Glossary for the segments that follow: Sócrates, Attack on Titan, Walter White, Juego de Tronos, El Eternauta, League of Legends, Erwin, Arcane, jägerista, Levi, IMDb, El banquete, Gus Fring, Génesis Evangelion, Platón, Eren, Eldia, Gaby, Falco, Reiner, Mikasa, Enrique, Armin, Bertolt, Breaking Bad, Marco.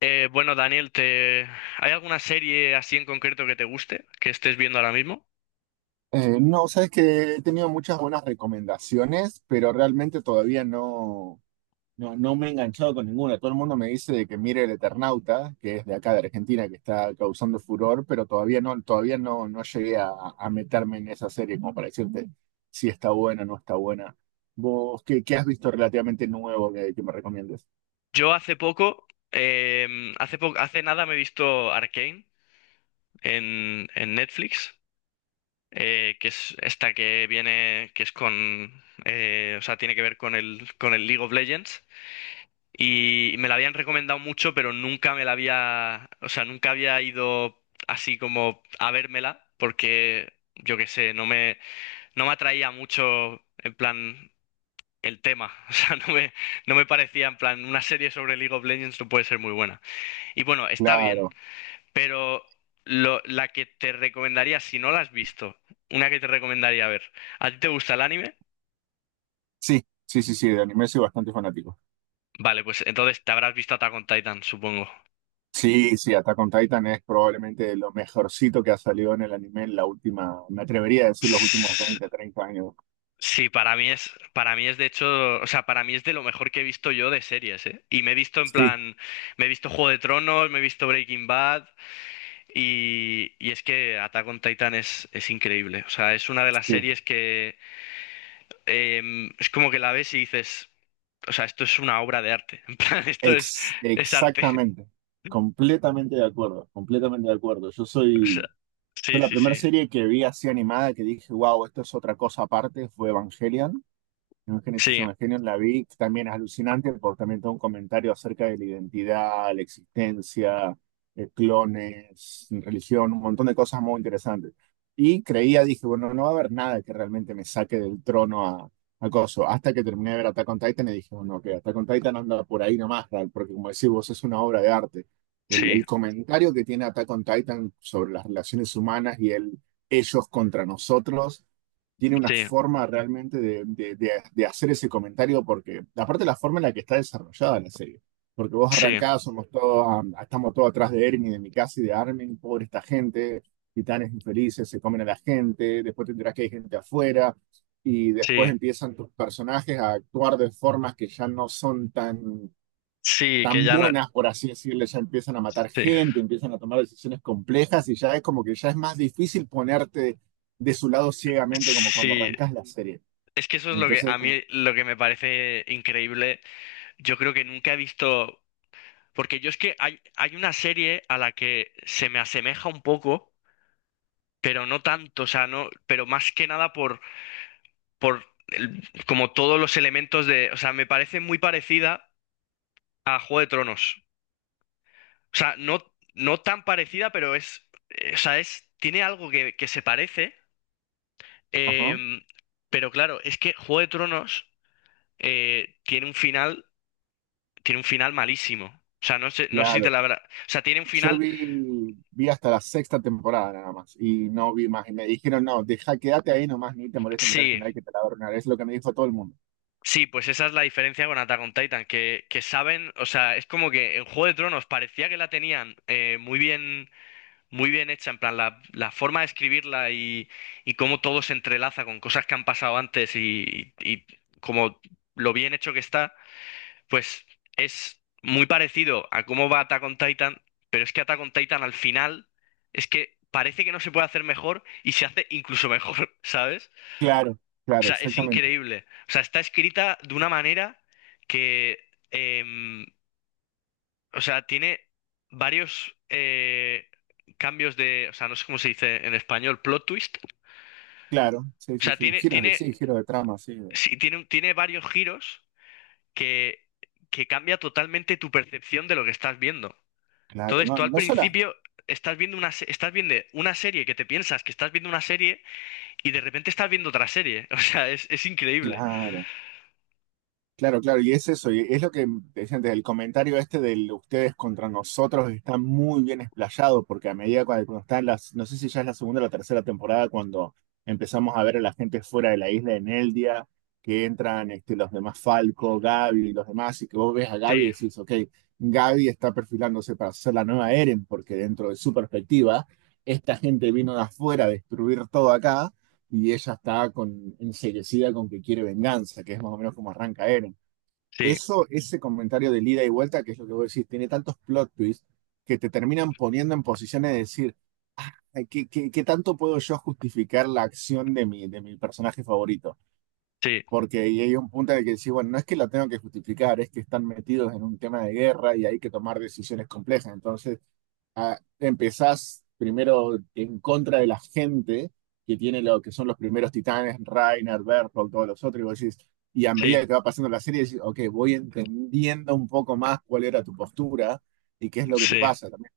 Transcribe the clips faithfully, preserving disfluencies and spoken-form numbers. Eh, bueno, Daniel, te... ¿hay alguna serie así en concreto que te guste, que estés viendo ahora mismo? Eh, no, sabes que he tenido muchas buenas recomendaciones, pero realmente todavía no, no, no me he enganchado con ninguna. Todo el mundo me dice de que mire El Eternauta, que es de acá de Argentina, que está causando furor, pero todavía no, todavía no, no llegué a, a meterme en esa serie como para decirte si está buena o no está buena. ¿Vos qué, qué has visto relativamente nuevo que, que me recomiendes? Yo hace poco, eh, hace po- hace nada me he visto Arcane en, en Netflix, eh, que es esta que viene, que es con, eh, o sea, tiene que ver con el, con el League of Legends. Y me la habían recomendado mucho, pero nunca me la había, o sea, nunca había ido así como a vérmela, porque yo qué sé, no me, no me atraía mucho, en plan. El tema. O sea, no me, no me parecía en plan, una serie sobre League of Legends no puede ser muy buena. Y bueno, está bien, Claro, pero lo- la que te recomendaría, si no la has visto, una que te recomendaría ver. ¿A ti te gusta el anime? sí, sí, sí, sí, de anime soy bastante fanático. Vale, pues entonces te habrás visto Attack on Titan, supongo. Sí, sí, Attack on Titan es probablemente lo mejorcito que ha salido en el anime en la última, me atrevería a decir los últimos S- veinte, treinta años. Sí, para mí es, para mí es de hecho, o sea, para mí es de lo mejor que he visto yo de series, ¿eh? Y me he visto en Sí, plan, me he visto Juego de Tronos, me he visto Breaking Bad, Y, y es que Attack on Titan es, es increíble. O sea, es una de las sí, series que em, es como que la ves y dices, o sea, esto es una obra de arte. En plan, esto es, ex- es arte. exactamente, completamente de acuerdo, completamente de acuerdo. Yo O sea, soy, yo sí, la sí, primera sí. serie que vi así animada que dije, wow, esto es otra cosa aparte, fue Evangelion. En Génesis Sí, Evangelion la vi, que también es alucinante porque también tengo un comentario acerca de la identidad, la existencia, eh, clones, religión, un montón de cosas muy interesantes. Y creía, dije, bueno, no va a haber nada que realmente me saque del trono a, a Coso. Hasta que terminé de ver Attack on Titan y dije, bueno, que Attack on Titan anda por ahí nomás, Ral, porque como decís vos, es una obra de arte. El, sí, el comentario que tiene Attack on Titan sobre las relaciones humanas y el ellos contra nosotros tiene una sí, forma realmente de, de- de- de hacer ese comentario, porque aparte la forma en la que está desarrollada la serie, porque vos sí, arrancás, somos todos, ah, estamos todos atrás de Ermin, de Mikasa y de Armin, pobre esta gente, titanes infelices, se comen a la gente, después te enterás que hay gente afuera, y después sí. empiezan tus personajes a actuar de formas que ya no son tan Sí, que tan ya no. buenas, por así decirlo, ya empiezan a matar Sí. gente, empiezan a tomar decisiones complejas y ya es como que ya es más difícil ponerte de su lado ciegamente como cuando Sí. arrancas la serie. Es que eso es lo que Entonces, a como, mí lo que me parece increíble. Yo creo que nunca he visto. Porque yo es que hay, hay una serie a la que se me asemeja un poco pero no tanto, o sea, no, pero más que nada por, por el- como todos los elementos de, o sea, me parece muy parecida a Juego de Tronos. O sea, no, no tan parecida, pero es, eh, o sea, es, tiene algo que, que se parece, ajá, em, pero claro, es que Juego de Tronos eh, tiene un final, tiene un final malísimo. O sea, no sé, no sé si te claro. la habrá, o sea, tiene un Yo final, vi, vi hasta la sexta temporada nada más y no vi más. Y me dijeron, no, deja, quédate ahí nomás, ni te molestes mirar el sí, final que te la va a arruinar. Es lo que me dijo todo el mundo. sí, pues esa es la diferencia con Attack on Titan, que, que saben, o sea, es como que en Juego de Tronos parecía que la tenían eh, muy bien, muy bien hecha, en plan, la, la forma de escribirla y, y cómo todo se entrelaza con cosas que han pasado antes y, y como lo bien hecho que está, pues es muy parecido a cómo va Attack on Titan, pero es que Attack on Titan al final es que parece que no se puede hacer mejor y se hace incluso mejor, ¿sabes? Claro, O claro, sea, es exactamente. increíble. O sea, está escrita de una manera que, em, o sea, tiene varios eh, cambios de, o sea, no sé cómo se dice en español, plot twist. Claro, sí, O sí, sea, sí. tiene, Giros de tiene, sí, giros de trama, sí. de- sí, tiene, un- tiene varios giros que, que cambia totalmente tu percepción de lo que estás viendo. Claro, Entonces, no, tú al no sola. principio estás viendo una, se- estás viendo una serie que te piensas que estás viendo una serie y de repente estás viendo otra serie. O sea, es, es increíble. Claro. Claro, claro, y es eso, y es lo que te decía antes, el comentario este de ustedes contra nosotros está muy bien explayado, porque a medida cuando, cuando están las, no sé si ya es la segunda o la tercera temporada, cuando empezamos a ver a la gente fuera de la isla en Eldia, que entran este, los demás Falco, Gaby y los demás, y que vos ves a Gaby y Sí, decís, ok, Gaby está perfilándose para ser la nueva Eren, porque dentro de su perspectiva, esta gente vino de afuera a destruir todo acá, y ella está con, enseguecida con que quiere venganza, que es más o menos como arranca Eren. sí, Eso, ese comentario de ida y vuelta, que es lo que vos decís, tiene tantos plot twists que te terminan poniendo en posiciones de decir, "Ay, ¿qué, qué- ¿qué tanto puedo yo justificar la acción de mi, de mi personaje favorito? sí, Porque ahí hay un punto en el que decís, bueno, no es que lo tengo que justificar, es que están metidos en un tema de guerra y hay que tomar decisiones complejas. Entonces, ah, empezás primero en contra de la gente que tiene lo que son los primeros titanes, Reiner, Berthold, todos los otros, y vos decís, y a medida sí, que va pasando la serie, decís, ok, voy entendiendo un poco más cuál era tu postura y qué es lo que te sí. pasa también.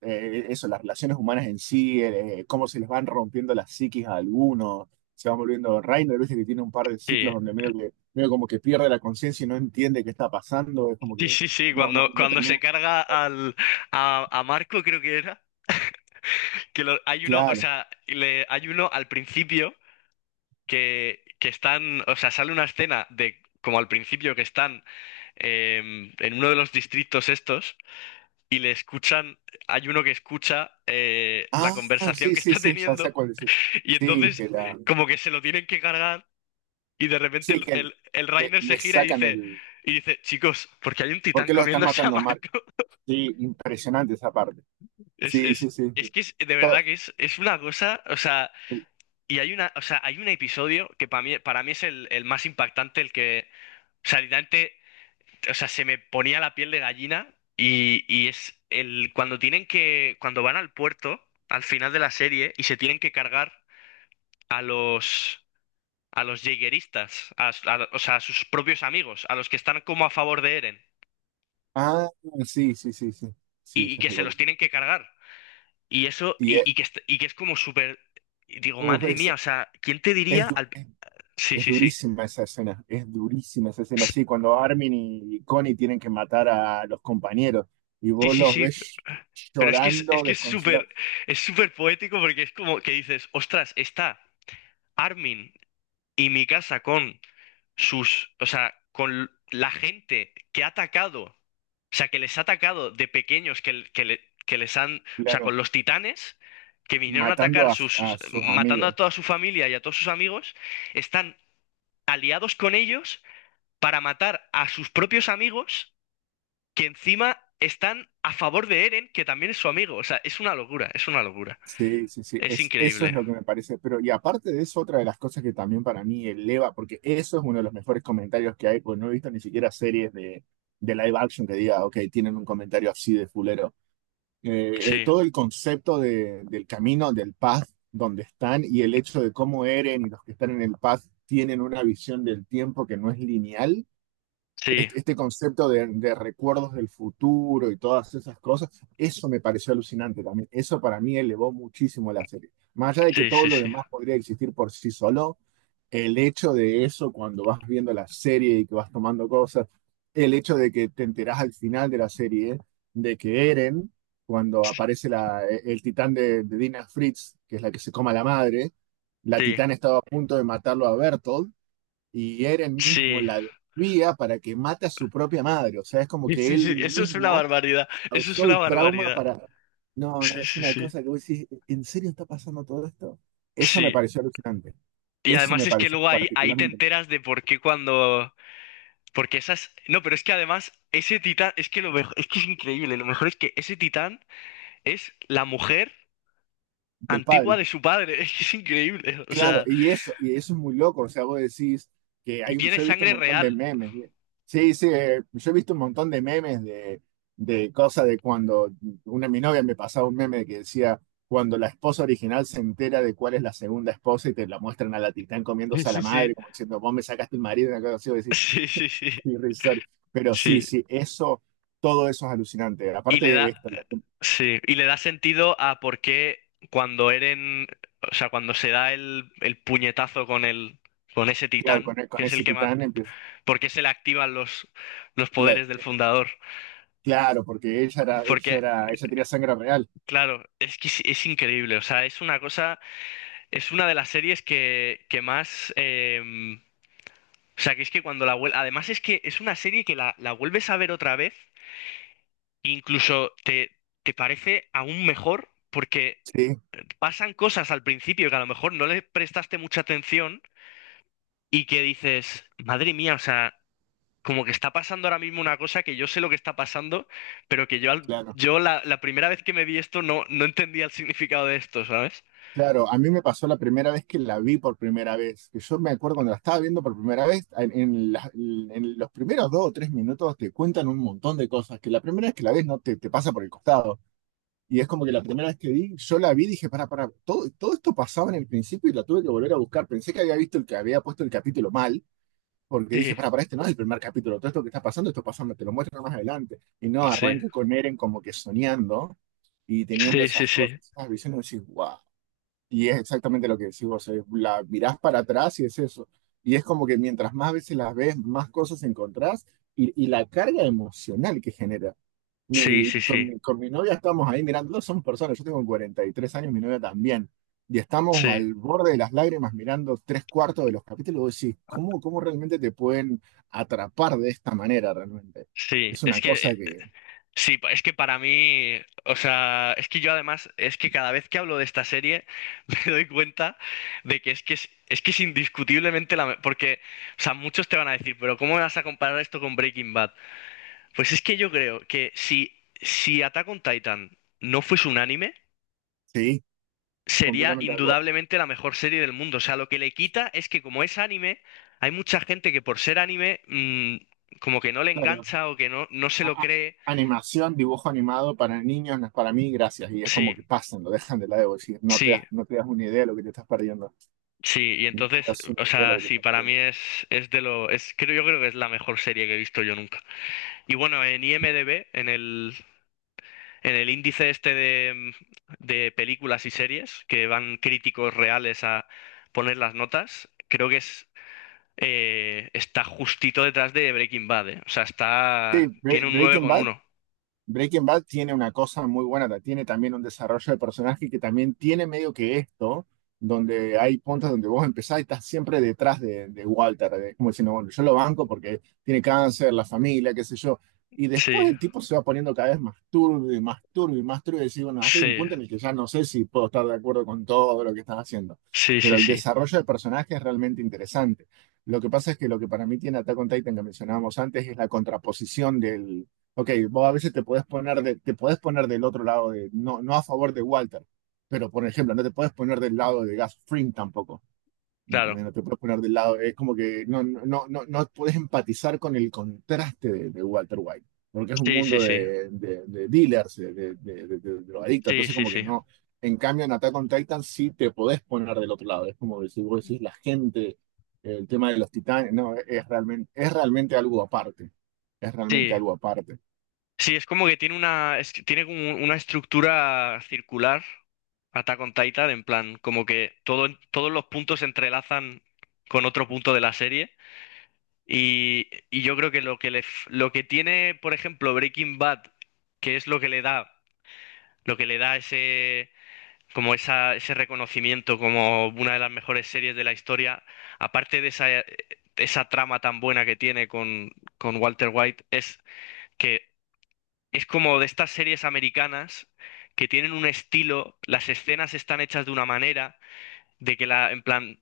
Eh, eso, las relaciones humanas en sí, eh, cómo se les van rompiendo las psiquis a algunos, se van volviendo Reiner, viste que tiene un par de ciclos Sí, donde medio que, medio como que pierde la conciencia y no entiende qué está pasando, es como sí, que sí, sí, no, no, cuando, no cuando se termina, carga al, a, a Marco, creo que era, que lo- hay uno, o claro. sea, le, hay uno al principio que, que están, o sea, sale una escena de como al principio que están em, en uno de los distritos estos y le escuchan, hay uno que escucha eh, la Ah, conversación sí, que sí, está sí, ya teniendo sé cuál decir. y Sí, entonces que la, como que se lo tienen que cargar y de repente sí, el, que el- el, el le, Reiner se le gira y sacan dice, el, y dice, chicos, porque hay un ¿por titán qué lo están comiéndose a matando a Mark? Marco. Sí, impresionante esa parte. Es, Sí, sí, es, sí, es sí. que es, de To- verdad que es, es una cosa, o sea, el- y hay una, o sea, hay un episodio que para mí, para mí es el, el más impactante, el que, o sea, literalmente, o sea, se me ponía la piel de gallina y, y es el, cuando tienen que, cuando van al puerto, al final de la serie, y se tienen que cargar a los, a los jägeristas, a, a- o sea, a sus propios amigos, a los que están como a favor de Eren, ah, sí, sí, sí, sí, sí, y, y ya que sé se cuál los decir. tienen que cargar. Y eso, Y eh, y, y que, est- y que es como súper... Y digo, uf, madre mía, es, o sea, ¿quién te es, diría du- al... Sí, es sí, sí. durísima esa escena, es durísima esa escena. S- Sí, cuando Armin y Connie tienen que matar a los compañeros y Sí, vos sí, los sí. ves Pero es que es, es llorando, que es súper, desconsolados, es súper poético porque es como que dices, ostras, está Armin y mi casa con sus, o sea, con la gente que ha atacado, o sea, que les ha atacado de pequeños, que, l- que, le- que les han, o sea, con claro, los titanes, que vinieron a matando atacar a sus, a sus matando a amigos. toda su familia y a todos sus amigos, están aliados con ellos para matar a sus propios amigos que encima están a favor de Eren, que también es su amigo. O sea, es una locura, es una locura. Sí, sí, sí, Es es, eso es increíble. lo que me parece. Pero, y aparte de eso, otra de las cosas que también para mí eleva, porque eso es uno de los mejores comentarios que hay, porque no he visto ni siquiera series de, de live action que diga, ok, tienen un comentario así de fulero. Eh, eh, Sí, todo el concepto de- del camino, del path donde están y el hecho de cómo Eren y los que están en el path tienen una visión del tiempo que no es lineal sí, este este concepto de, de recuerdos del futuro y todas esas cosas, eso me pareció alucinante también. Eso para mí elevó muchísimo la serie. Más allá de que sí, todo sí, sí, lo sí, demás podría existir por sí solo, el hecho de eso cuando vas viendo la serie y que vas tomando cosas, el hecho de que te enterás al final de la serie de que Eren, cuando aparece la, e-, el titán de, de Dina Fritz, que es la que se coma la madre, la titán estaba a punto de matarlo a Bertolt y Eren mismo sí. la desvía para que mate a su propia madre. O sea, es como Sí, que sí, él sí, eso es una mismo barbaridad, eso es causó una el trauma barbaridad. para... No, no, Sí, es sí, una sí. cosa que vos decís, ¿en serio está pasando todo esto? Eso me Sí. pareció alucinante. Y Eso además me es que pareció luego ahí, ahí te particularmente enteras de por qué cuando... Porque esas... No, pero es que además ese titán, es que lo mejor, es que es increíble, lo mejor es que ese titán es la mujer del antigua padre. de su padre, es que es increíble, o Claro, sea... y eso, y eso es muy loco, o sea, vos decís que Y hay, tiene yo he visto un sangre montón de real. memes, ¿eh? Sí, sí, eh, yo he visto un montón de memes de, de cosas de cuando una mi novia me pasaba un meme que decía, cuando la esposa original se entera de cuál es la segunda esposa y te la muestran a la titán Sí, comiéndose a la sí, sí. madre, como diciendo, vos me sacaste el marido, una cosa así, vos decís, Sí, sí, sí. qué irrisorio. Pero sí, Sí. sí, eso, todo eso es alucinante. Y le Aparte, da, esto, la- sí, y le da sentido a por qué cuando Eren, o sea, cuando se da el, el puñetazo con el, con ese claro, con, titán, que con es el ese que mata, titán empieza. por qué se le activan los, los poderes del fundador. Claro, porque ella era, ella Porque, era, ella tenía sangre real. claro, es que es, es increíble. O sea, es una cosa, es una de las series que, que más, eh, o sea, que es que cuando la vuelve, además es que es una serie que la, la vuelves a ver otra vez, incluso te, te parece aún mejor porque Sí, pasan cosas al principio que a lo mejor no le prestaste mucha atención y que dices, madre mía, o sea, como que está pasando ahora mismo una cosa que yo sé lo que está pasando, pero que yo, al- claro. yo la, la primera vez que me vi esto no, no entendía el significado de esto, ¿sabes? Claro, a mí me pasó la primera vez que la vi por primera vez, que yo me acuerdo cuando la estaba viendo por primera vez, en, en la- en los primeros dos o tres minutos te cuentan un montón de cosas que la primera vez que la ves no te, te pasa por el costado. Y es como que la primera vez que vi, yo la vi y dije, para, para, todo, todo esto pasaba en el principio y la tuve que volver a buscar. Pensé que había visto el que había puesto el capítulo mal, porque dije, Sí, para, para, este no es el primer capítulo, todo esto que está pasando, esto pasa, te lo muestro más adelante. Y no, sí, arranca con Eren como que soñando y teniendo sí, sí, esas sí, cosas, esas visiones, decís, wow. Y es exactamente lo que decís vos, eh, la mirás para atrás y es eso. Y es como que mientras más veces las ves, más cosas encontrás y, y la carga emocional que genera. sí, sí, Mi- con, sí, mi, con mi novia estamos ahí mirando, dos somos personas, yo tengo cuarenta y tres años, mi novia también. Y estamos sí, al borde de las lágrimas mirando tres cuartos de los capítulos. Y vos decís, ¿cómo, ¿cómo realmente te pueden atrapar de esta manera realmente? sí. Es Es una que cosa eh, que, sí, pa- es que para mí, o sea, es que yo además, es que cada vez que hablo de esta serie me doy cuenta de que es que es, es que es indiscutiblemente la... me- Porque, o sea, muchos te van a decir, pero ¿cómo vas a comparar esto con Breaking Bad? Pues es que yo creo que si, si Attack on Titan no fuese un anime, sí, sería completamente de acuerdo. indudablemente la mejor serie del mundo. O sea, lo que le quita es que como es anime, hay mucha gente que por ser anime, mm, como que no le Claro, engancha o que no, no se a- lo a- cree. animación, dibujo animado para niños no es para mí, gracias. Y es como Sí. que pasan, lo dejan de lado. Y no te Sí, das, no te das una idea de lo que te estás perdiendo. sí, y No te entonces, das o una idea de lo sea, que te sí, estás para mí perdiendo. es, es de lo, es, creo, yo creo que es la mejor serie que he visto yo nunca. Y bueno, en IMDb, en el, en el índice este de, de películas y series, que van críticos reales a poner las notas, creo que es, eh, está justito detrás de Breaking Bad, eh. O sea, está, Bre- tiene un nueve Breaking con Bad. uno Breaking Bad tiene una cosa muy buena, ta- tiene también un desarrollo de personaje que también tiene medio que esto, donde hay puntos donde vos empezás y estás siempre detrás de, de Walter, de- como diciendo, bueno, yo lo banco porque tiene cáncer, la familia, qué sé yo. Y después Sí, el tipo se va poniendo cada vez más turbio y más turbio y más turbio y decís, bueno, hasta hay un sí, punto en el que ya no sé si puedo estar de acuerdo con todo lo que estás haciendo. sí, Pero sí, el sí, desarrollo de personaje es realmente interesante. Lo que pasa es que lo que para mí tiene Attack on Titan que mencionábamos antes es la contraposición. Ok, vos a veces te puedes poner de, te puedes poner del otro lado de, no, no a favor de Walter, pero por ejemplo, no te puedes poner del lado de Gus Fring tampoco. ¿Me ¿Entendés? claro. No te puedes poner del lado, es como que no, no, no, no no puedes empatizar con el contraste de, de Walter White, porque es un Sí, sí, mundo sí, de, de- de dealers, de, de, de- de- de drogadictos, sí, entonces sí, como que sí. no. En cambio, en Attack on Titan sí te podés poner del otro lado, es como que si vos decís la gente, el tema de los titanes, no, es realmente, es realmente algo aparte, es realmente Sí, algo aparte. sí, es como que tiene una, es que tiene como una estructura circular, Attack on Titan, en plan, como que todo, todos los puntos se entrelazan con otro punto de la serie. Y, y yo creo que lo que le, f- lo que tiene, por ejemplo, Breaking Bad, que es lo que le da, lo que le da ese, como esa, ese reconocimiento como una de las mejores series de la historia, aparte de esa, eh, esa trama tan buena que tiene con, con Walter White, es que es como de estas series americanas que tienen un estilo, las escenas están hechas de una manera, de que la, en plan,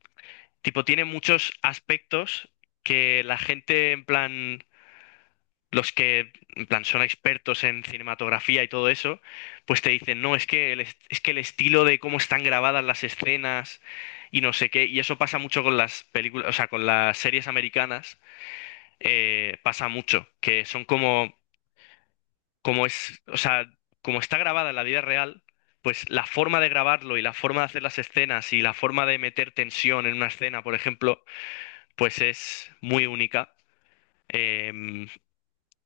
tipo, tiene muchos aspectos que la gente, en plan, los que, en plan, son expertos en cinematografía y todo eso, pues te dicen, no, es que el, est- es que el estilo de cómo están grabadas las escenas y no sé qué, y eso pasa mucho con las películas, o sea, con las series americanas, eh, pasa mucho, que son como como es, o sea, como está grabada en la vida real, pues la forma de grabarlo y la forma de hacer las escenas y la forma de meter tensión en una escena, por ejemplo, pues es muy única. Eh,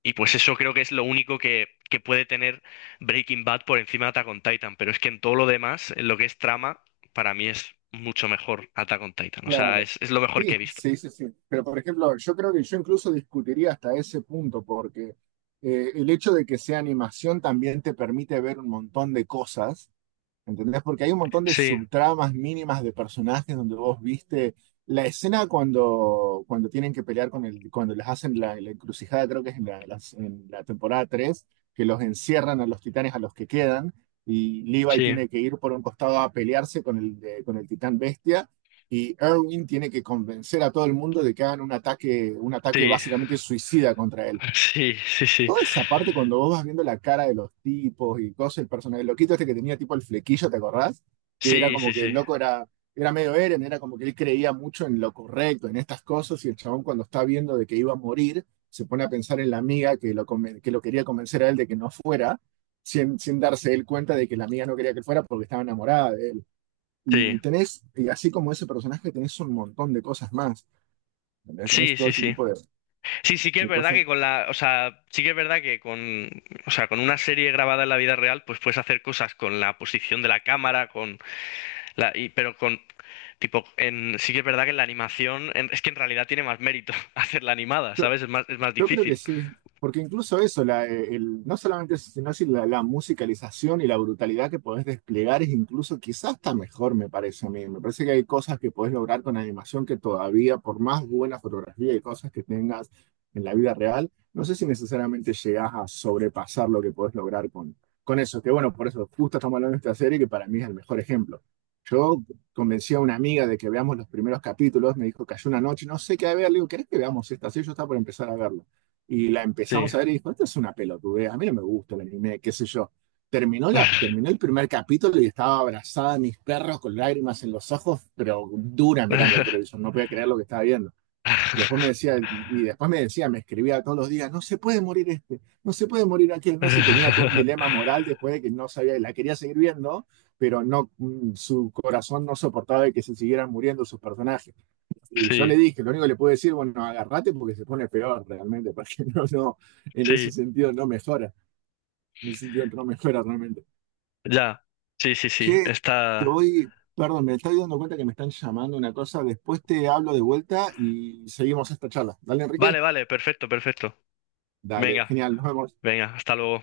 y pues eso creo que es lo único que, que puede tener Breaking Bad por encima de Attack on Titan. Pero es que en todo lo demás, en lo que es trama, para mí es mucho mejor Attack on Titan. O sea, Claro. es, es lo mejor que he Sí, visto. sí, sí, sí. Pero por ejemplo, yo creo que yo incluso discutiría hasta ese punto, porque eh, el hecho de que sea animación también te permite ver un montón de cosas. ¿Entendés? Porque hay un montón de Sí, subtramas mínimas de personajes donde vos viste la escena cuando, cuando tienen que pelear con el, cuando les hacen la, la encrucijada, creo que es en la, las- en la temporada tres que los encierran a los titanes a los que quedan, y Levi sí, tiene que ir por un costado a pelearse con el, de- con el titán bestia, y Erwin tiene que convencer a todo el mundo de que hagan un ataque, un ataque sí, básicamente suicida contra él. sí, sí, sí, Toda esa parte cuando vos vas viendo la cara de los tipos y cosas, el personaje, el loquito este que tenía tipo el flequillo, ¿te acordás? Que era sí, sí, como que el loco era, era medio Eren, era como que él creía mucho en lo correcto, en estas cosas, y el chabón cuando está viendo de que iba a morir, se pone a pensar en la amiga que lo, conven- que lo quería convencer a él de que no fuera, sin, sin darse él cuenta de que la amiga no quería que él fuera porque estaba enamorada de él. sí, Y tenés, y así como ese personaje, tenés un montón de cosas más. ¿Entendés? Tenés sí, todo sí, ese sí. Sí. tipo de, Sí, sí que es de verdad cosas. que con la, o sea, sí que es verdad que con, o sea, con una serie grabada en la vida real, pues puedes hacer cosas con la posición de la cámara, con la, y- pero con, tipo, en, sí que es verdad que en la animación, en- es que en realidad tiene más mérito hacerla animada, ¿sabes? Es más, es más Yo creo que difícil. sí, porque incluso eso, la, eh, el, no solamente eso, sino así la, la musicalización y la brutalidad que podés desplegar es incluso quizás hasta mejor, me parece a mí. Me parece que hay cosas que podés lograr con animación que todavía, por más buena fotografía y cosas que tengas en la vida real, no sé si necesariamente llegás a sobrepasar lo que podés lograr con, con eso. Que bueno, por eso justo estamos hablando de esta serie que para mí es el mejor ejemplo. Yo convencí a una amiga de que veamos los primeros capítulos, me dijo, cayó una noche, no sé qué ver, le digo, ¿querés que veamos esta serie? Yo estaba por empezar a verla. Y la Sí. empezamos a ver y dijo, esto es una pelotudez, a mí no me gusta el anime, qué sé yo. Terminó, la, terminó el primer capítulo y estaba abrazada a mis perros con lágrimas en los ojos, pero dura mirando el televisor, no podía creer lo que estaba viendo. Y después me decía, y después me decía, me escribía todos los días, no se puede morir este, no se puede morir aquel, no sé, tenía todo un dilema moral después de que no sabía, la quería seguir viendo, pero no, mm, su corazón no soportaba de que se siguieran muriendo sus personajes. Y yo Sí, le dije, lo único que le puedo decir, bueno, agarrate porque se pone peor realmente, porque no, no, en ese sí, sentido no mejora, en ese sentido no mejora realmente. ya. Sí, sí, sí, Che, te está. voy, perdón, me estoy dando cuenta que me están llamando una cosa, después te hablo de vuelta y seguimos esta charla. Dale, Enrique. Vale, vale, perfecto, perfecto. Dale, Venga, genial, nos vemos. venga, hasta luego.